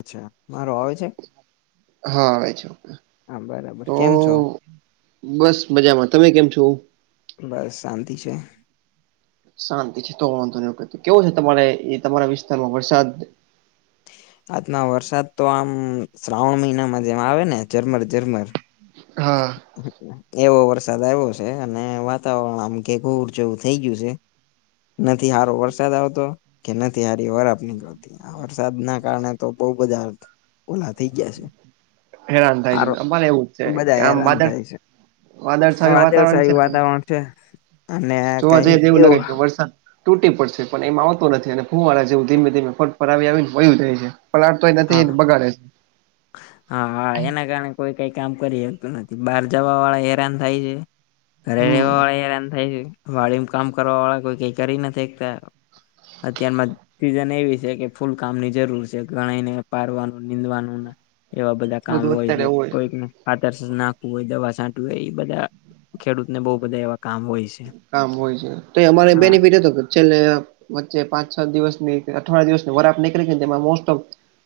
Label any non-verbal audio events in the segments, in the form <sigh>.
અચ્છા, મારો આવે છે. હા આવે છે હા બરાબર, તો કેમ છો? બસ મજામાં. તમે કેમ છો? બસ શાંતિ છે. શાંતિ છે, તો વાંધો નથી, કેવો છે, તમારે એ તમારા વિસ્તારમાં વરસાદ આજના વરસાદ તો આમ શ્રાવણ મહિનામાં જેમ આવે ને ઝરમર ઝરમર હા. એવો વરસાદ આવ્યો છે અને વાતાવરણ આમ કે ઘોર જેવું થઇ ગયું છે. નથી હારો વરસાદ આવતો કે નથી હારી <unintelligible> આ વરસાદના કારણે તો બોવ બધા ઓલા થઈ ગયા છે હેરાન થાય છે હારો બધા અમારે એવું જ છે કે બધા આમ હેરાન વાદળ થાય છે વાદળછાયું વાતાવરણ છે વાદળછાયું ને વાતાવરણ છે અને જોવા કઈ જઈએ તો એવું લાગે કે વરસાદ તૂટી પડશે પણ એમાં આવતો નથી અને ફુંવાળા જેવું ધીમે ધીમે ફટ ફર આવી આવીને વયું જાય છે. પલાળ તો હા નથીને બગાડે છે. હા હા એના કારણે કોઈ કઈ કામ કરી હકતું નથી. બહાર જવા વાળા હેરાન થાય છે રેહવા હમ વાળા હેરાન થાય છે. વાડીમાં કામ કરવા વાળા કોઈ કઈ કરી નથી હકતા. અત્યારમાં સિઝન એવી છે કે ફૂલ કામની જરૂર છે. ગણાય ને પારવાનું નિનીંદવાનું એવા બધા કામ બધું હોય અત્યારે છે એવું કોઈકને ખાતર નાખવું હોય દવા છાંટવી હોય એ બધા ખેડૂતને બોવ બધા એવા કામ હોય છે. કામ છે તો અમારે હા બેનિફિટ હતો કે છેલે વચ્ચે પાંચ છ દિવસની અઠવાડિયા દિવસની વરાપ નીકળી ગઈ તેમાં મોસ્ટ ઓફ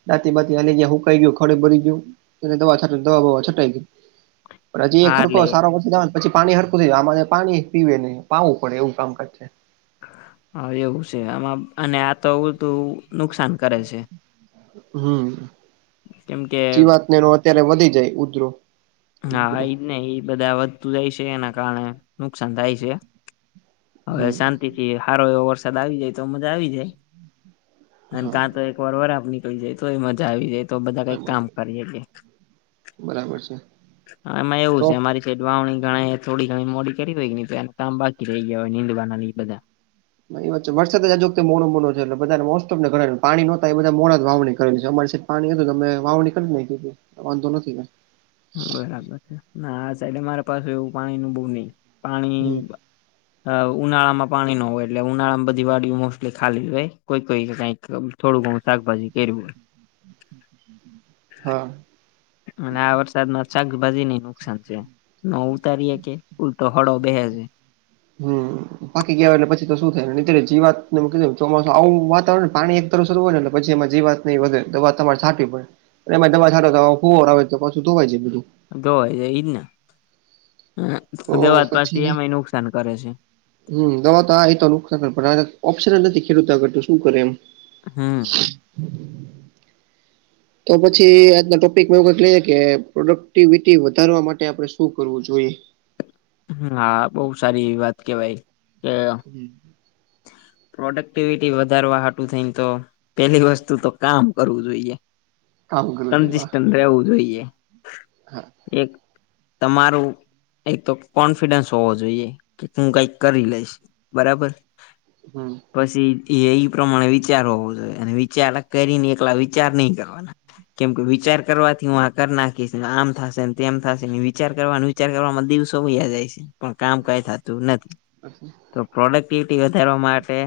દાંત બાતી આલી ગ્યા હુંકાઈ ગયું ખાડો ભરાઈ ગ્યો દવા દવા બવા છટાઈ ગઈ. હજી એ હા હરખો એટલે સારો વરસાદ આવે પછી પાણી હરખું થય આમાં પાણી પીવે નહી પાાવવું પડે એવું કામકાજ છે. હા એવું છે આમાં અને આ ઊડતું નુકસાન કરે છે. હમ કેમ કે જીવાતનેનો અત્યારે વધી જાય ઉધરો હા ઉધરો એ જ ને એ બધા વધતું જાય છે એના કારણે નુકસાન થાય છે. હવે હમ શાંતિથી સારો એવો વરસાદ આવી જાય તો મજા આવી જાય. અને હા કાં તો એક વાર વરાબ નીકળી જાય તો મજા આવી જાય તો બધા કઈક કામ કરી હકે. બરાબર છે. હા એમાં એવું તો છે અમારી છેડ વાવણી ઘણા થોડી ઘણી મોડી કરી હોય તો એ કામ બાકી રહી ગયા હોય નીંદવાનાની બધા એ વાત છે વરસાદ જ આજ વક્તે મોડો મોડો છે એટલે બા મોસ્ટને ઘ પાણી નોતા એ બધા મોડા જ વાવણી કરેલી છે અમારી પાણી હતું તમે વાવણી કર નાખી તી નીકળ વાંધો નથી ભાઈ. બરાબર છે ના આ સાઈડ મારે પાસે એવું પાણીનું બોવ નય પાણી હમ. અ ઉનાળામાં પાણી ન હોય એટલે ઉનાળામાં બધી વાડીઓ મોસ્ટલી ખાલી હોય. કોઈ કોઈ કઈ થોડું ઘણું શાકભાજી કર્યું હા. અને આ વરસાદમાં શાકભાજીને નુકસાન થ્યું. ન ઉતારી હકીએ ઉલટો હળ બે હે છે. હમ. પાકી ગયા એટલે પછી તો શું થાય ને અત્યારે જીવાતને ચોમાસું આવું વાતાવરણને પાણી એક તરફ શું હોય ને એટલે પછી એમાં જીવાત ને વધે દવા તમારે છાંટીવી પડે એમાં દવા છાંટો તો ફુવર આવે તો પાછું ધોવાય જાય બધું ધોવાય જાય એજ ને તો દેવાજ પાછી પછી એમાંય નુકસાન કરે છે. હમ દવા તો આ તો નુકશાન પણ ઓપ્શનલ નથી ખેડૂતો આગળ તો શું કરે એમ હમ. તો પછી આજના ટોપિકમાં એવું લઈએ કે પ્રોડક્ટિવિટી વધારવા માટે આપડણે શું કરવું જોઈએ? હા બઉુ સારી એવી વાત કેવાય કે હમ. પ્રોડક્ટિવિટી વધારવા હાટુ થઈ ને- - પેલી વસ્તુ તો કામ કરવું જોઈએ કરવું જોઈએ વાહ કન્સિસ્ટન્ટ રહેવું જોઈએ. હા એક તમારું- - એક તો કોન્ફિડન્સ હોવો જોઈએ કે હું કઈક કરી લઈશ બરાબર. હમ. પછી એ એ પ્રમાણે વિચાર હોવો જોઈએ અને વિચાર કરીને એકલા વિચાર નહી કરવાના. કેમ કે વિચાર કરવાથી હું આ કર નાખીશ આમ થશે તેમ થશે વિચાર કરવાનું. ાર કરવામાં દિવસો વયા જાય છે પણ કામ કઈ થતું નથી તો પ્રોડક્ટ- - વધારવા માટે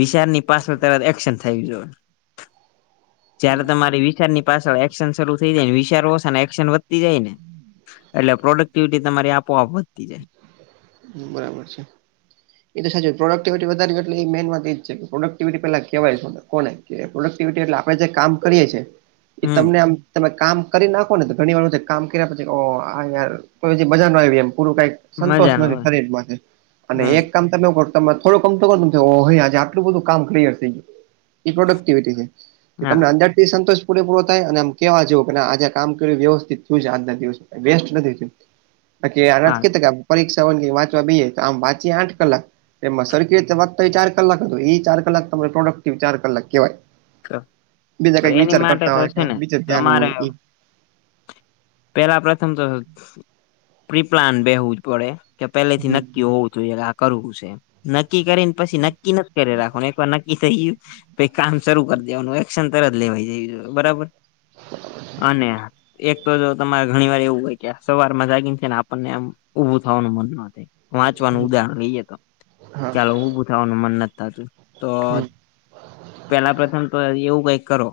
વિચારની પાસડ ત એક્શન થ જોઈએ. જયારે તમારી વિશારની પાછળ એક્શન શરૂ થઈ જાય ને વિચાર ઓછા ને- - વધતી જાય ને એટલે પ્રોડક્ટિવિટી તમારી આપોઆપ વધતી જાય. બરાબર છે. <inaudible> એટ સાચું પ્રોડક્ટિવિટી વધારે એટલે એ મેન વાત એ જ છે કે પ્રોડક્ટિવિટી પહેલા કવાય છેને કોને કે પ્રોડક્ટિવિટી એટલે આપડે જે કામ કરીએ છીએ એ હમ તમને આમ તમે કામ કરી નાખો ને ઘણી વાર કામ કર્યા પછી ઓ યાર તો મજા ન આવ એમ પૂરું કઈક સંતોષ મજાનું નથી હોય શરીર માંથી અને હમ એક કામ ત થોડો કમતો <unintelligible> કરજે આટું બધું કામ ક્લય થ ગયું એ પ્રોડક્ટિવિટી છે. કે તમને હા અંદરથી સંતોષ પૂરેપૂરો થાય અને આમ કેવા કે આજે કામ વ્યવસ્થિત થય દિવસ <unintelligible> વસ્ટ બાકી આનાજ હા કે કામ પરીક્ષા વન વાંચવા બી તો આમ વાંચી આઠ કલાક એમાં સરખી રીતે વાંચતા એ ચાર કલાક હતો એ ચાર કલાક તમા પ્રોડક્ટિવ ચાર કલાક કેવાય. બીજા તો કઈક એની વિચાર માટે કરતા તો હોય છે ને બચ કી ધ્યાન તમારે હોય એ પેલા પ્રથમ તો પ્રિપ્લાન બેહવું જ પડે. કે પેલેથી હમ નક્કી હોવું જોઈએ આ કરવું છે એમ નક્કી કરીને પછી નક્કી રાખવાનું એક વાર નક્કી થઈ ગયું પહી કામ શરૂ કરી દેવાનું એક્શન તરત લેવાઈ જય બરાબર. અને એક તો જો તમારે ઘણી વાર એવું હોય કે સવાર માં જાગીને છે ને આપણને આમ ઊભું થવાનું મન ન થાય. વાંચવાનું હમ ઉદાહરણ લઈએ તો હા ચાલો ઊભું થવાનું મન નથી થતું તો હમ પેલા પ્રથમ તો એવું કઈક કરો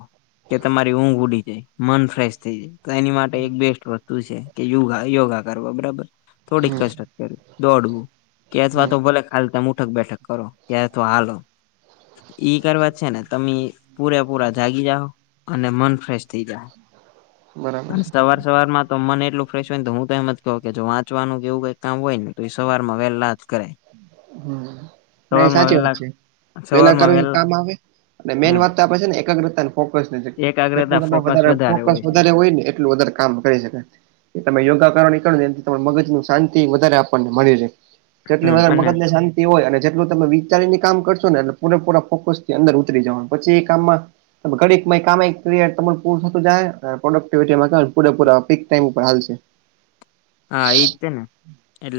કે તમારી ઊંઘ ઉડી જાય મન ફ્રેશ થઈ જાય તો એ એક બેસ્ટ વસ્તુ છે કે યોગા યોગા કરવા બરાબર થોડીક હમ કસરત કરવી દોડવું, કે અથવા હમ તો ભલે ખાલી તમે ઉઠક બેઠક કરો કે અથવા હાલો ઈ કરવા છેને તમે પૂરેપૂરા જાગી જાઓ અને મન ફ્રેશ થઈ જા હે. બરાબર છે સવાર સવાર માં તો મન એટલું ફ્રેશ હોય ને તો હું તો એમ જ કહું કે જો વાંચવાનું એવું કઈ કામ હોય ને તો એ સવાર માં વેલા જ કરાય. હ ન સવારમાં સાચી વાત છે વહેલા પેલા કર સવારમાં એ વહેલા કામ આવે મેન હમ વાત તો ને એકાગ્રતા ફોકસ જેટલું એકાગ્રતા ત ફોકસ વધ વધારે ફોકસ છે. વધારે હોય ને એટલું વધારે કામ કરી શકાય તમે યોગા કરવાની કરોને એથી મગજ શાંતિ વધારે આપણને મળી રહે. તો જેટલી હમ વધાર અને મગજ ને શાંતિ <unintelligible> હોય અને જેટલું તમે વિચારીને કામ કરશો ને એટલે પૂરેપૂરા ફોકસ થી અંદર ઉતરી જવાનું પછી એ કામમાં ઘડીક કામ એક ક્રય તને પૂર થતું જાય પ્રોડક્ટિવિટીમાં પૂરે પૂરા પીક ટાઈમ ઉપર હાલશે. <inaudible> હા ઈ તેેને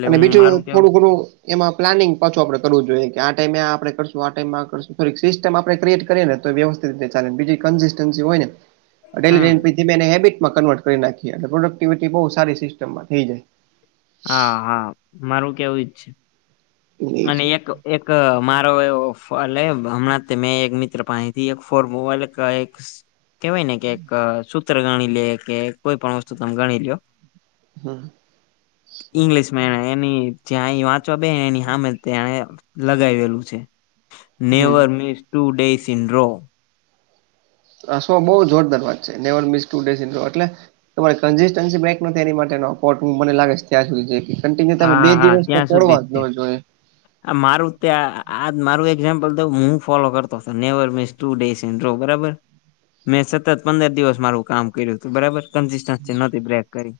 અને બીજું થોડું ઘણું એમાં પ્લાનિંગ પાછું આપડે કરવું જોઈએ કે, આ ટાઈમે આપણે કરશું, આ ટાઈમેશું થોડીક સિસ્ટમ આપણે ક્રિએટ કરીએ ને, તો વ્યવસ્થિત હમ મેેબિટ કન્ર્ <unintelligible> કરી નાખીએ, એટલે પ્રોડક્ટિવિટી બહુ સારી સિસ્ટમમાં થઈ જાય. હા, હા, મારું કેવું જ છે, અને જાય. એક એક મારો એ ફોલ હમણાં મેં એક મિત્ર પાણીથી એક ફોન મોલ કેહેવાય ને કે, એક સૂત્ર ગણી લે કે, કોઈ પણ વસ્તુ તમે ગણી લો. હમ ઈંગ્લિશમાં એની જ્યાં વાંચવા બે એની સામે તેને લગાવેલું છે, હમ never miss two days in row આ શો બહુ જોરદાર વાત છે, never miss two days in એટલે તમારે કન્સિસ્ટન્સી બ્રેક નથી, એની માટેનો કોર્ટ, હું મને લાગે ત્યાં સુધી જે કનટિનયુ તારો હા બે હા દિવસ તો ત્યાં સુધી તોડવા છે જ ન જોઈએ. આ મારું, ત્યાં આ મારું એક્ઝામ્પલ દ હું ફોલો કરતો મિસ. ટુ ડેસ ઈન બરાબર, મેં સતત પંદર દિવસ મારું કામ કર્યું હતું બરાબર. બ્રેક કરી,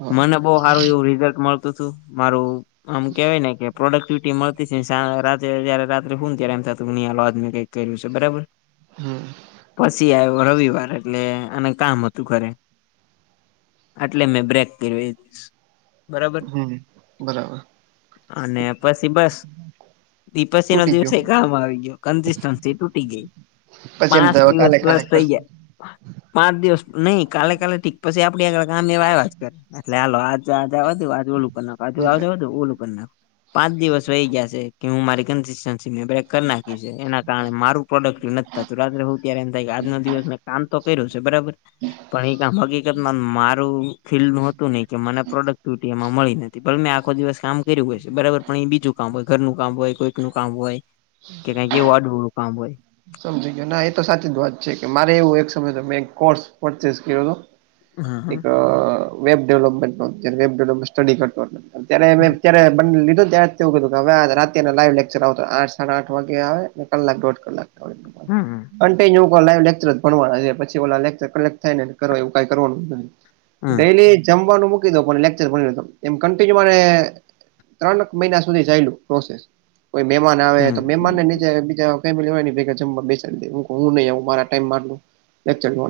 હા મને બ સારું એવું રિઝલ્ટ મળતું તું મારું. આમ કેવાય ને કે. પ્રોડક્ટિવિટી મળતી છે, રાતે જ્યારે રાત્રે શું ને ત્યારે એમ થતું ની, આલો આ કંઈક કર્યું છે બરાબર. હમ. પછી આવ્યો, રવિવાર એટલે અને કામ હતું ઘરે. એટલે મેં બ્રેક કર્યો. બરાબર બરાબર. અને પછી બસ. પછી નો તૂટી ગયું દિવસે કામ આવી ગયો, કન્સિસ્ટન્સી તૂટી ગઈ. પછી એમ પાંચ દિવસ કાલે પ્લસ કાલે થઇ કરશું. ગયા. પાંચ દિવસ નહી, કાલે કાલે ઠીક, પછી આપડી આગળ કામ એવા આવ્યા જ કરે. લ્યો, હાલો આજ આજેજુ આજ ઓલું કર નાખ, આજુ મિત્ર આવજુ ઓલું કરી નાખ. પાંચ દિવસ વહી ગયા, હું મારી કન બ્રેક કરી નાખી છે, એના કારણે મારું પ્રોડક્ટ નથીતા, રાત્રે હું ત્યારે એમ થાય, આજનો દિવસ મે કામ તો કર્યું છે, બરાબર. પણ એ કામ હકીકત મારું ફીલ હતું નહિ કે, મને પ્રોડક્ટિવિટી મળી નથી, પણ મેં આખો દિવસ કામ કર્યું હોય છે, બરાબર, પણ એ બીજું કામ હોય, ઘરનું કામ હોય કો નું કામ હોય કે, કઈ આડુ અવળું કામ હોય. સમજી ગયો ના, એ તો સાચી જ વાત છે કે, મારે એવું એક સમય મેં કોર્સ પરચેસ કર્યો તો. હા એક હા વેબ ડેવલપમેન્ટ નો, વેબ ડેવલપમેન્ટ સ્ટડી કરતો. અત્યારે મે, હમ અત્યારે બ લીધો ત્યારે. એવું કીધું, હવે રાતેને લાઈવ લેકચર આવતા, આઠ-સાડા આઠ વાગે આવે, કલાક દોઢ કલાક. <unintelligible> હમ લાઈ લેક્ચર જ ભવા છે, પી ઓ લેચર કલેક્ટ થાય ને, એવું કઈ કરવાનું જ નથી. ડેલી જમવાનું મૂકી દો, લેક્ચર ભરી દેતો, એમ કિન્યુ ત્રણ મહિના સુધી ચાલું પ્રોસેસ, કોઈ મહેમાન આવે હમ તો, મહેમાન ને નીચે બીજા બેસા દે, હું નહી મારા ટાઈમ મા લેચર જો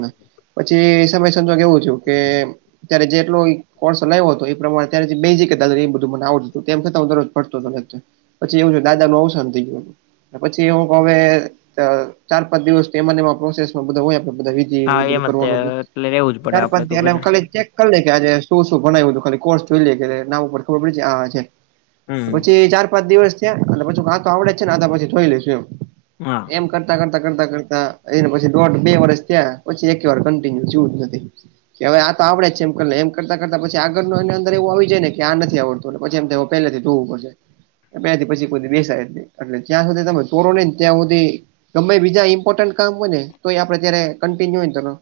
પછી સમ એવું થું કે ત્યારે જેટલો કોર્સ લ્યો હતો, એ પ્રમાણે ત્યારે બેજી, એ બધું મને આવતું હતું, તેમ છતાં હું પડતો પછી એવું છે, દાદા નું અવસાન થઈ ગયું, પછી એવું હવે ચાર-પાંચ દિવસ એ પ્રોસેસમાં બધા હોયે બધ હા એ બધું એમ જ કરવાનું છે એટલે રેવું જ પડે ચાર આપડે પાંચ તો ઘરે <unintelligible> કાલે જ્યારે શું શું ભનાવ્યું હતું ખાલી કોર્સ જોઈ લે કે નામ ઉપર ખબર પડી આ છે. હમ પછી ચાર પાંચ દિવસ થયા એટલે પછું કાં તો આવડે જ છે ને પછી જોઈ લઈશું એમ. હા એમ કર કરતા કરતા કરતા કરતા એને પછી દોઢ બે વર્ષ થ્યાં પછી એક વાર કન્ટિન્યુવ થયું જ નથી. કે હવે આ તો આવડે જ છે એમ કર એમ કરતા કરતા પી આગળ ન એ અંદર એવું આવી જાયને કે આ નથી આવડત પછી એમ થાય અવે પેલેથી જોવું પડશે. <unintelligible> પછી કોઈ બેસાય જ નય, જ્યાં સુધી તમે તોરો નહીને ત્યાં હું તે ગમે એ બીજા ઇમ્પોર્ટ કામ હોયને, તો આપે જ્યારે કોન્ટીનું હોય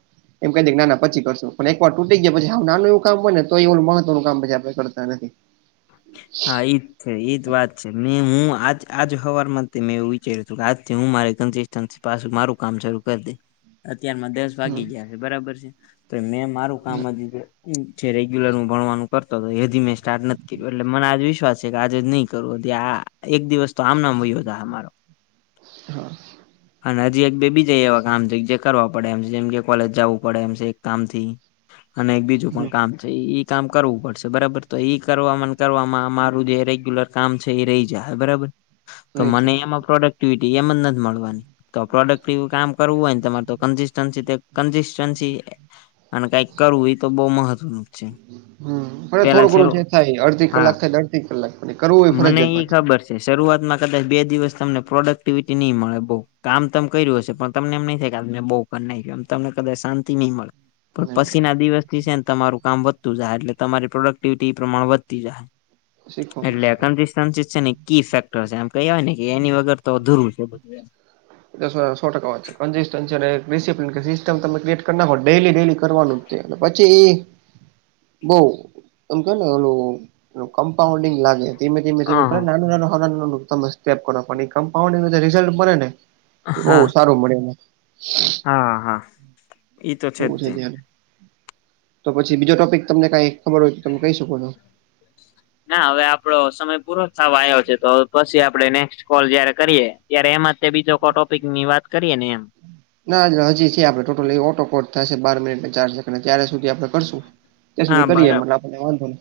એમ કહી દે ના ના પછી કરશું, પણ એકવાર તૂટી ગયા પછી હાવ નાનું એવુ કામ હોય ને તો એ ઓલું મહત્વનું કામ પછી આપણે કરતા નથી. હા એ જ છે એ જ વાત છે મે હું આજ આજ હવારમાં તે મેં એવું <inaudible> આજથી હું મારે કંસસીતનસી પાછું મારું કામ શરૂ કરી દઇશ અત્યારમાં હમ વાગી ગયા છે બરાબર છે તો મેં મારું કામ જ જે રેગ્યુલર હું ભણવાનું કરતો હતો એ હજી મેં સ્ટાર્ટ નથ એટલે મને આજ વિશ્વાસ છે કે આજે જ નહીં કરવો આ એક દિવસ તો આમ ન આમ વયો જાહે મારો. હા. અને હજી એક બે બીજા એવા કામ છે, જે કરવા પડે એમ છે જેમ કે કોલેજ જાવું પડે એમ છે એક કામથી. અને એક બીજું હમ હા પણ કામ તો ઈ કામ કરવું પડશે બરાબર? તો ઈ કરવામાં કરવામાં મારું જે રેગ્યુલર કામ છે એ રહી જાહે બરાબર. તો હોય છે મને એમાં પ્રોડક્ટિવિટી એમ જ નથ મળવાની તો પ્રોડક્ટ એવું કામ કરવું હોય ને તમારે તો કન્સિસ્ટન્સી કન્સિસ્ટન્સી અને કઈક કરવું એ તો બહુ મહત્વનું છે હમ, પેલા થોડું ઘણું શરૂ જે થાય અડધી હા કલાક થાય તો અડધી કલાક કરવું હોય મને ફરજયાત ઈ પાછું. ખબર શરૂઆતમાં કદાચ બે દિવસ તમને પ્રોડક્ટિવિટી નહી મળે બઉ. કામ તમ કર્યું હશે પણ તમને એમ નહી થાય કે આજ મેં બઉ કર નાખ્યું એમ તમને કદાચ શાંતિ નહી મળે. પણ નહી પછીના દિવસની છે ને તમારું કામ વધતું જાય એટલે તમારી પ્રોડક્ટિવિટી પ્રમાણ વધતી જાહે. શીખવા એટલે મળશે કન્સિસ્ટન્સી છે ને કી ફેક્ટર છે એમ કેહવાય ને કે એની વગર તો અધુરું છે બધું એમ. એ સોય સો ટકા વાત છે. કંસિસ્ટનસી અને એ રિસપ્ન સિસ્ટમ તમે ક્રિએટ કર નાખો. ડેઈલી ડેલી કરવાનું કે પછી એ બઉ એમ કેને એનું કમ્પાઉન્ડિંગ લાગે ધીમે ધીમે ધીમે હા પણ નાનું નાનું <inaudible> તમે સ્ટેપ કરો પણ એ કમ્પાન્ રિઝલ્ટ મળે ને બહુ સારું મળે એમાં. હા હા. ઈ તો જ એવું છે તે ત્યાં એમ. તો પછી બીજો ટોપિક તમને કઈ ખબર હોય તો તમે કહી શકો છો. ના હવે આપડો સમય પૂરો થવા આવ્યો છે, તો પછી આપડે નેક્સ્ટ કોલ જયારે કરીએ ત્યારે એમાં તે બીજો કો ટોપિકની વાત કરીએ ને એમ. ના હજી છે આપડે ટોટલ એ ઓટો કોટ થશે બાર મિનિટ ને ચાર સેકન્ડ ત્યાર સુધી આપડે કરશું ત્યાં હા સુધી કરીએ બરાબર એમ આપણને વાંધો નય.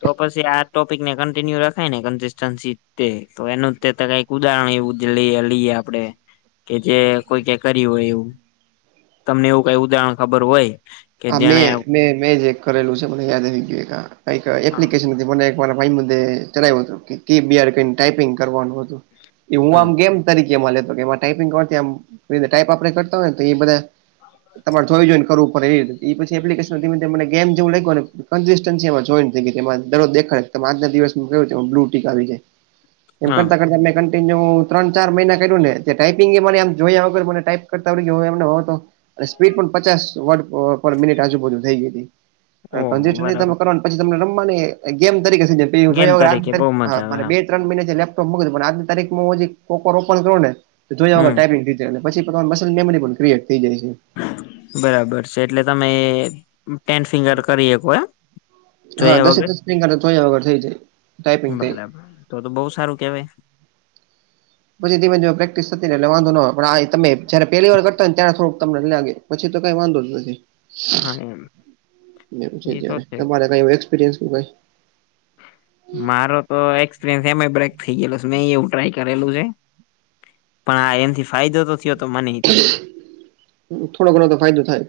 તો પછી આ ટોપિકને કન્ટિન્યુ રખાય ને કન્સસ્ટન્સી તે તો એનું તે કય ઉદાહરણ એવું લઈ લઈએ આપડે, કે જે કોઈ કે કર્યું હોય એવું. તમને એવું કઈ ઉદાહરણ ખબર હોય કે આ જેને મેં મેં મેં જે કરેલું છે મને યાદ આવી ગયું કાઈ કંઈક એપ્લિકેશન મને મારા ભાઈબધે ચલાય્યું હતું કે ટીબીઆર કરીન ટાઈપિંગ કરવાનું હતું એ હું હમ આમ ગેમ તરીકે એમાં <unintelligible> લેમાં ટાઈપિંગમ ટાઈપ આપણે કરતા હોય ને તો એ બધા તમારે જોઈ જોઈ ને કરવું પડે એ જ. એ પછી એપ્લિકેશન ધીમે ધીમે મને ગેમ જેવું લાગ્યું ને <unintelligible> એમાં જોઈન્ટ થઈ ગઈ એમાં દડો દેખાય. તો એમા આજના દિવસનું જોયું તો બ્લુ ટીક આવી જાય. <unintelligible> એમ કરતાં કરતાં મે <unintelligible> <unintelligible> ત્રણ ચાર મહિના કર્યું ને તે ટાઈપિંગ એ મને આમ જોયા વગર મને ટાઈપ કરતા આવડી ગયુ એમને હો તો અને સ્પીડ પણ પચાસ વર્ડ પ પર મિનિટ આજુબાજુ થઈ ગઈ હતી <unintelligible> ઓહ પણ બરાબર પછી તમને રમવાની ગેમ ગેમ બહુ મજા આવે હા તરીકે <unintelligible> ત્રણ મહિના જે લેપટોપ <unintelligible> પણ આજની તારીખમાં હું હજી <unintelligible> ઓપન કરું ને તો જોયા વગર હમ ટાઈપિંગ <unintelligible> અને પછી મસલ મેમરી પણ ક્રિએટ થઈ જાય છે. બરાબર છે એટલે તમે ટેન ફિંગર કરી હકો એમ. હા જોયા દસે વગર દસ ફિગરે જોયા વગર થઈ જાય ટાઈપિંગ થઈ જાય. બરાબર તો તો બઉુ સારું કેવાય. પછી ધીમે ધીમે પ્રેક્ટિસ થતી રે એટલે વાંધો નો આવે પણ હા એ તમેં જયારે પહેલી વાર કરતા હોયને ત્યારે સુધી થોડુંક તમને લાગે. પછી તો કઈ વાંધો જ નથી. હા એમ એવુ છે એ તો જ્યારે તમારે કાઈ એવો એક્સપિરયન્સ ભાઈ મારો તો એક્સપિરિયન્સ એમાય બ્રેક થઇ ગયેલો છે મે એવું ટ્રાય કરેલું છે. પણ હા એનથી ફાયદો તો થયો તો મને ઇ તે. હ થોડો ઘણો તો ફાયદો થાય.